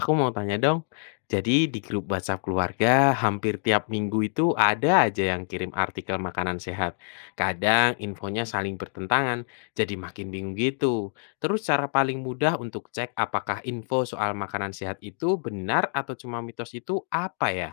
Aku mau tanya dong, jadi di grup WhatsApp keluarga hampir tiap minggu itu ada aja yang kirim artikel makanan sehat. Kadang infonya saling bertentangan, jadi makin bingung gitu. Terus cara paling mudah untuk cek apakah info soal makanan sehat itu benar atau cuma mitos itu apa ya?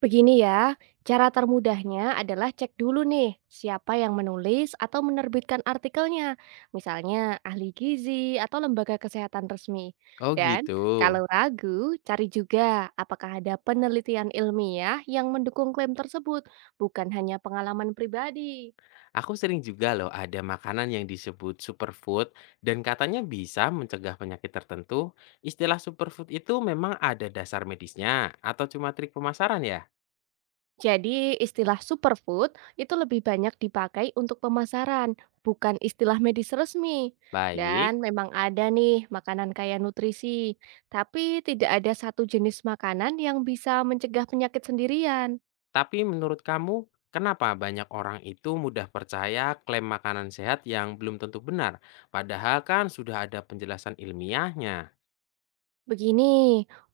Begini ya, cara termudahnya adalah cek dulu nih siapa yang menulis atau menerbitkan artikelnya, misalnya ahli gizi atau lembaga kesehatan resmi. Oh Dan gitu. kalau ragu, cari juga apakah ada penelitian ilmiah yang mendukung klaim tersebut, bukan hanya pengalaman pribadi. Aku sering juga loh ada makanan yang disebut superfood dan katanya bisa mencegah penyakit tertentu. Istilah superfood itu memang ada dasar medisnya atau cuma trik pemasaran ya? Jadi istilah superfood itu lebih banyak dipakai untuk pemasaran, bukan istilah medis resmi. Baik, Dan memang ada nih makanan kaya nutrisi, tapi tidak ada satu jenis makanan yang bisa mencegah penyakit sendirian. tapi menurut kamu kenapa banyak orang itu mudah percaya klaim makanan sehat yang belum tentu benar? Padahal kan sudah ada penjelasan ilmiahnya. Begini,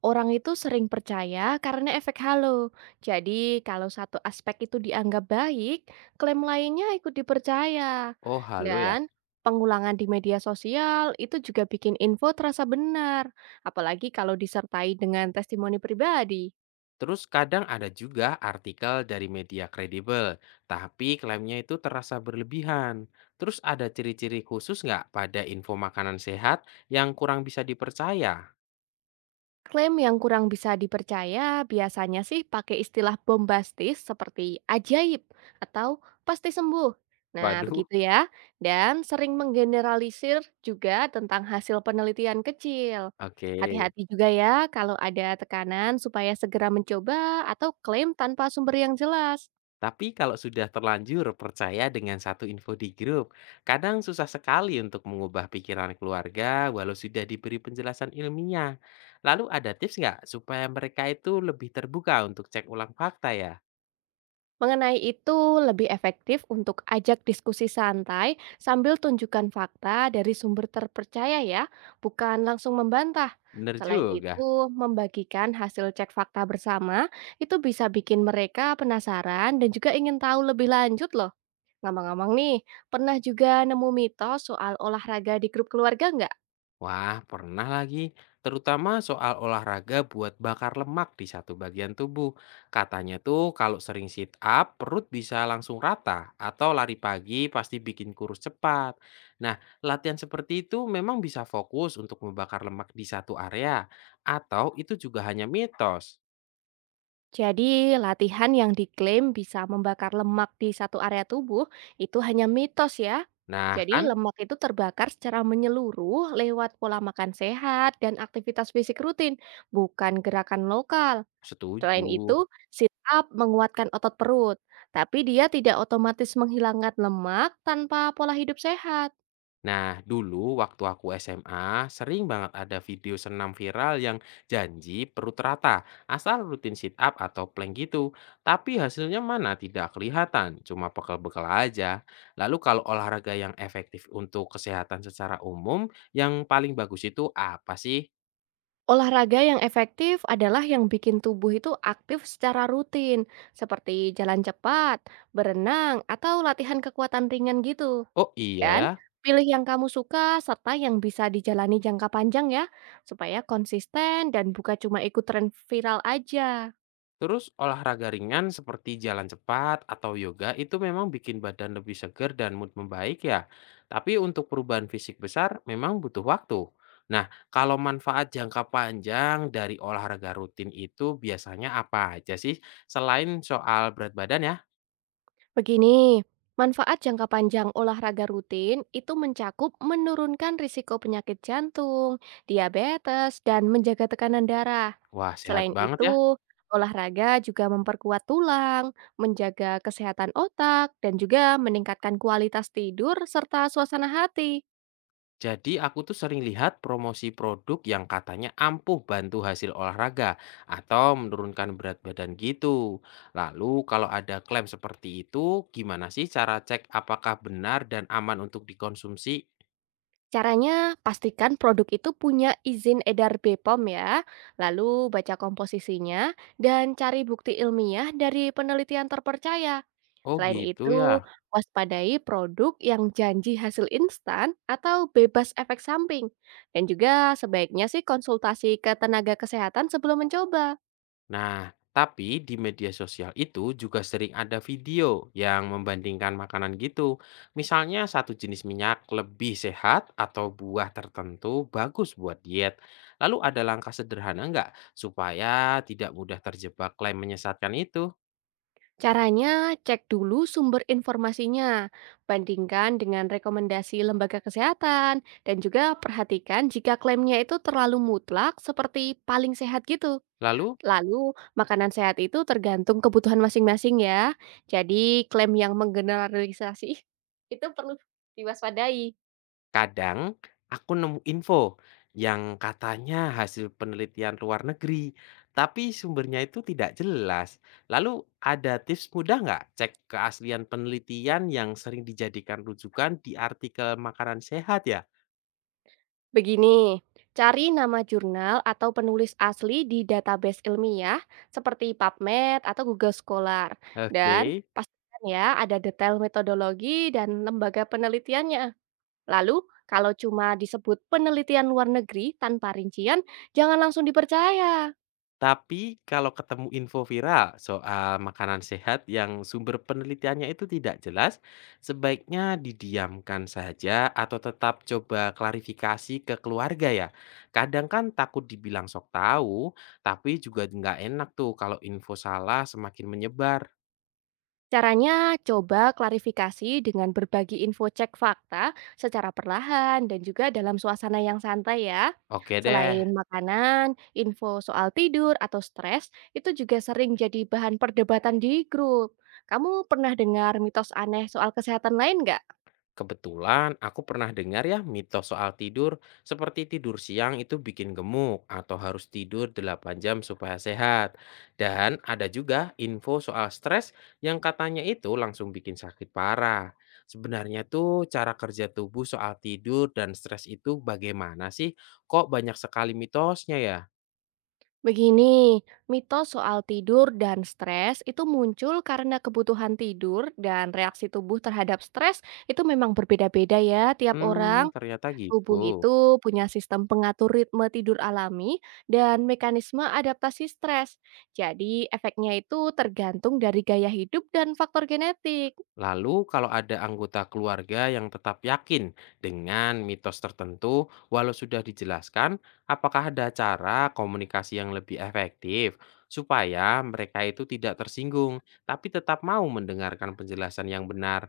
orang itu sering percaya karena efek halo. Jadi, kalau satu aspek itu dianggap baik, klaim lainnya ikut dipercaya. Oh, halo ya. Dan pengulangan di media sosial itu juga bikin info terasa benar, apalagi kalau disertai dengan testimoni pribadi. Terus kadang ada juga artikel dari media kredibel, tapi klaimnya itu terasa berlebihan. Terus ada ciri-ciri khusus nggak pada info makanan sehat yang kurang bisa dipercaya? Klaim yang kurang bisa dipercaya biasanya sih pakai istilah bombastis seperti ajaib atau pasti sembuh. Nah, Waduh, begitu ya. Dan sering menggeneralisir juga tentang hasil penelitian kecil. oke. Hati-hati juga ya kalau ada tekanan supaya segera mencoba atau klaim tanpa sumber yang jelas. Tapi kalau sudah terlanjur percaya dengan satu info di grup, kadang susah sekali untuk mengubah pikiran keluarga walau sudah diberi penjelasan ilmiah. Lalu ada tips nggak supaya mereka itu lebih terbuka untuk cek ulang fakta ya? Mengenai itu, lebih efektif untuk ajak diskusi santai sambil tunjukkan fakta dari sumber terpercaya ya, bukan langsung membantah. Bener Selain juga. itu, membagikan hasil cek fakta bersama itu bisa bikin mereka penasaran dan juga ingin tahu lebih lanjut loh. Ngomong-ngomong nih, pernah juga nemu mitos soal olahraga di grup keluarga nggak? Wah, pernah lagi. Terutama soal olahraga buat bakar lemak di satu bagian tubuh. Katanya tuh kalau sering sit up, perut bisa langsung rata. Atau lari pagi pasti bikin kurus cepat. Nah, latihan seperti itu memang bisa fokus untuk membakar lemak di satu area. Atau itu juga hanya mitos. Jadi, latihan yang diklaim bisa membakar lemak di satu area tubuh itu hanya mitos ya. Nah, Jadi, kan lemak itu terbakar secara menyeluruh lewat pola makan sehat dan aktivitas fisik rutin, bukan gerakan lokal. Selain setuju. itu, sit up menguatkan otot perut, tapi dia tidak otomatis menghilangkan lemak tanpa pola hidup sehat. Nah, dulu waktu aku SMA, sering banget ada video senam viral yang janji perut rata, asal rutin sit up atau plank gitu. Tapi hasilnya mana tidak kelihatan, cuma bekal bekal aja. Lalu kalau olahraga yang efektif untuk kesehatan secara umum, yang paling bagus itu apa sih? Olahraga yang efektif adalah yang bikin tubuh itu aktif secara rutin, seperti jalan cepat, berenang, atau latihan kekuatan ringan gitu. Oh iya ya, Dan pilih yang kamu suka serta yang bisa dijalani jangka panjang ya, supaya konsisten dan bukan cuma ikut tren viral aja. terus olahraga ringan seperti jalan cepat atau yoga itu memang bikin badan lebih segar dan mood membaik ya. Tapi untuk perubahan fisik besar memang butuh waktu. Nah, kalau manfaat jangka panjang dari olahraga rutin itu biasanya apa aja sih selain soal berat badan ya? Begini, manfaat jangka panjang olahraga rutin itu mencakup menurunkan risiko penyakit jantung, diabetes, dan menjaga tekanan darah. Wah, sehat Selain banget ya. itu, olahraga juga memperkuat tulang, menjaga kesehatan otak, dan juga meningkatkan kualitas tidur serta suasana hati. Jadi aku tuh sering lihat promosi produk yang katanya ampuh bantu hasil olahraga atau menurunkan berat badan gitu. Lalu kalau ada klaim seperti itu, gimana sih cara cek apakah benar dan aman untuk dikonsumsi? Caranya, pastikan produk itu punya izin edar BPOM ya, lalu baca komposisinya, dan cari bukti ilmiah dari penelitian terpercaya. Oh Selain gitu ya. itu, waspadai produk yang janji hasil instan atau bebas efek samping. Dan juga sebaiknya sih konsultasi ke tenaga kesehatan sebelum mencoba. Nah, tapi di media sosial itu juga sering ada video yang membandingkan makanan gitu. Misalnya satu jenis minyak lebih sehat atau buah tertentu bagus buat diet. Lalu ada langkah sederhana nggak supaya tidak mudah terjebak klaim menyesatkan itu? Caranya, cek dulu sumber informasinya, bandingkan dengan rekomendasi lembaga kesehatan, dan juga perhatikan jika klaimnya itu terlalu mutlak seperti paling sehat gitu. Lalu Lalu, makanan sehat itu tergantung kebutuhan masing-masing ya. Jadi, klaim yang menggeneralisasi itu perlu diwaspadai. kadang aku nemu info yang katanya hasil penelitian luar negeri, tapi sumbernya itu tidak jelas. Lalu ada tips mudah nggak cek keaslian penelitian yang sering dijadikan rujukan di artikel makanan sehat ya? Begini, cari nama jurnal atau penulis asli di database ilmiah seperti PubMed atau Google Scholar dan Oke. pastikan ya ada detail metodologi dan lembaga penelitiannya. Lalu, kalau cuma disebut penelitian luar negeri tanpa rincian, jangan langsung dipercaya. Tapi kalau ketemu info viral soal makanan sehat yang sumber penelitiannya itu tidak jelas, sebaiknya didiamkan saja atau tetap coba klarifikasi ke keluarga ya. Kadang kan takut dibilang sok tahu, tapi juga nggak enak tuh kalau info salah semakin menyebar. Caranya coba klarifikasi dengan berbagi info cek fakta secara perlahan dan juga dalam suasana yang santai ya. Oke deh, Selain makanan, info soal tidur atau stres itu juga sering jadi bahan perdebatan di grup. Kamu pernah dengar mitos aneh soal kesehatan lain nggak? kebetulan aku pernah dengar ya mitos soal tidur, seperti tidur siang itu bikin gemuk atau harus tidur 8 jam supaya sehat. Dan ada juga info soal stres yang katanya itu langsung bikin sakit parah. Sebenarnya tuh cara kerja tubuh soal tidur dan stres itu bagaimana sih? Kok banyak sekali mitosnya ya? Begini, mitos soal tidur dan stres itu muncul karena kebutuhan tidur dan reaksi tubuh terhadap stres itu memang berbeda-beda ya tiap Hmm, orang. ternyata gitu. Tubuh itu punya sistem pengatur ritme tidur alami dan mekanisme adaptasi stres. Jadi, efeknya itu tergantung dari gaya hidup dan faktor genetik. Lalu, kalau ada anggota keluarga yang tetap yakin dengan mitos tertentu, walau sudah dijelaskan, apakah ada cara komunikasi yang lebih efektif supaya mereka itu tidak tersinggung, tapi tetap mau mendengarkan penjelasan yang benar?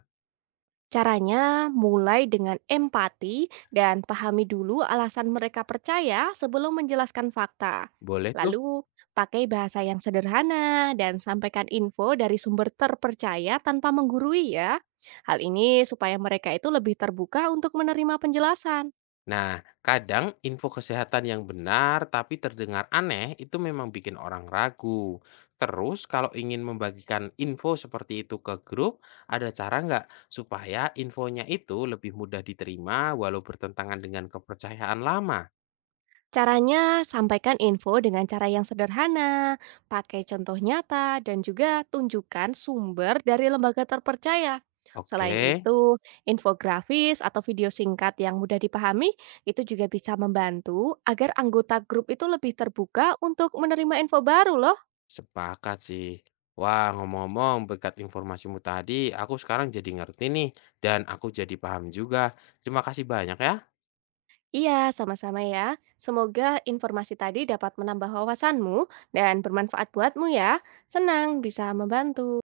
Caranya mulai dengan empati dan pahami dulu alasan mereka percaya sebelum menjelaskan fakta. Boleh tuh. Lalu, pakai bahasa yang sederhana dan sampaikan info dari sumber terpercaya tanpa menggurui ya. Hal ini supaya mereka itu lebih terbuka untuk menerima penjelasan. Nah, kadang info kesehatan yang benar tapi terdengar aneh itu memang bikin orang ragu. Terus kalau ingin membagikan info seperti itu ke grup, ada cara nggak supaya infonya itu lebih mudah diterima walau bertentangan dengan kepercayaan lama? Caranya, sampaikan info dengan cara yang sederhana, pakai contoh nyata, dan juga tunjukkan sumber dari lembaga terpercaya. Selain Oke, itu, infografis atau video singkat yang mudah dipahami itu juga bisa membantu agar anggota grup itu lebih terbuka untuk menerima info baru loh. sepakat sih. Wah, ngomong-ngomong, berkat informasimu tadi, aku sekarang jadi ngerti nih, dan aku jadi paham juga. Terima kasih banyak ya. Iya, sama-sama ya. Semoga informasi tadi dapat menambah wawasanmu dan bermanfaat buatmu ya. Senang bisa membantu.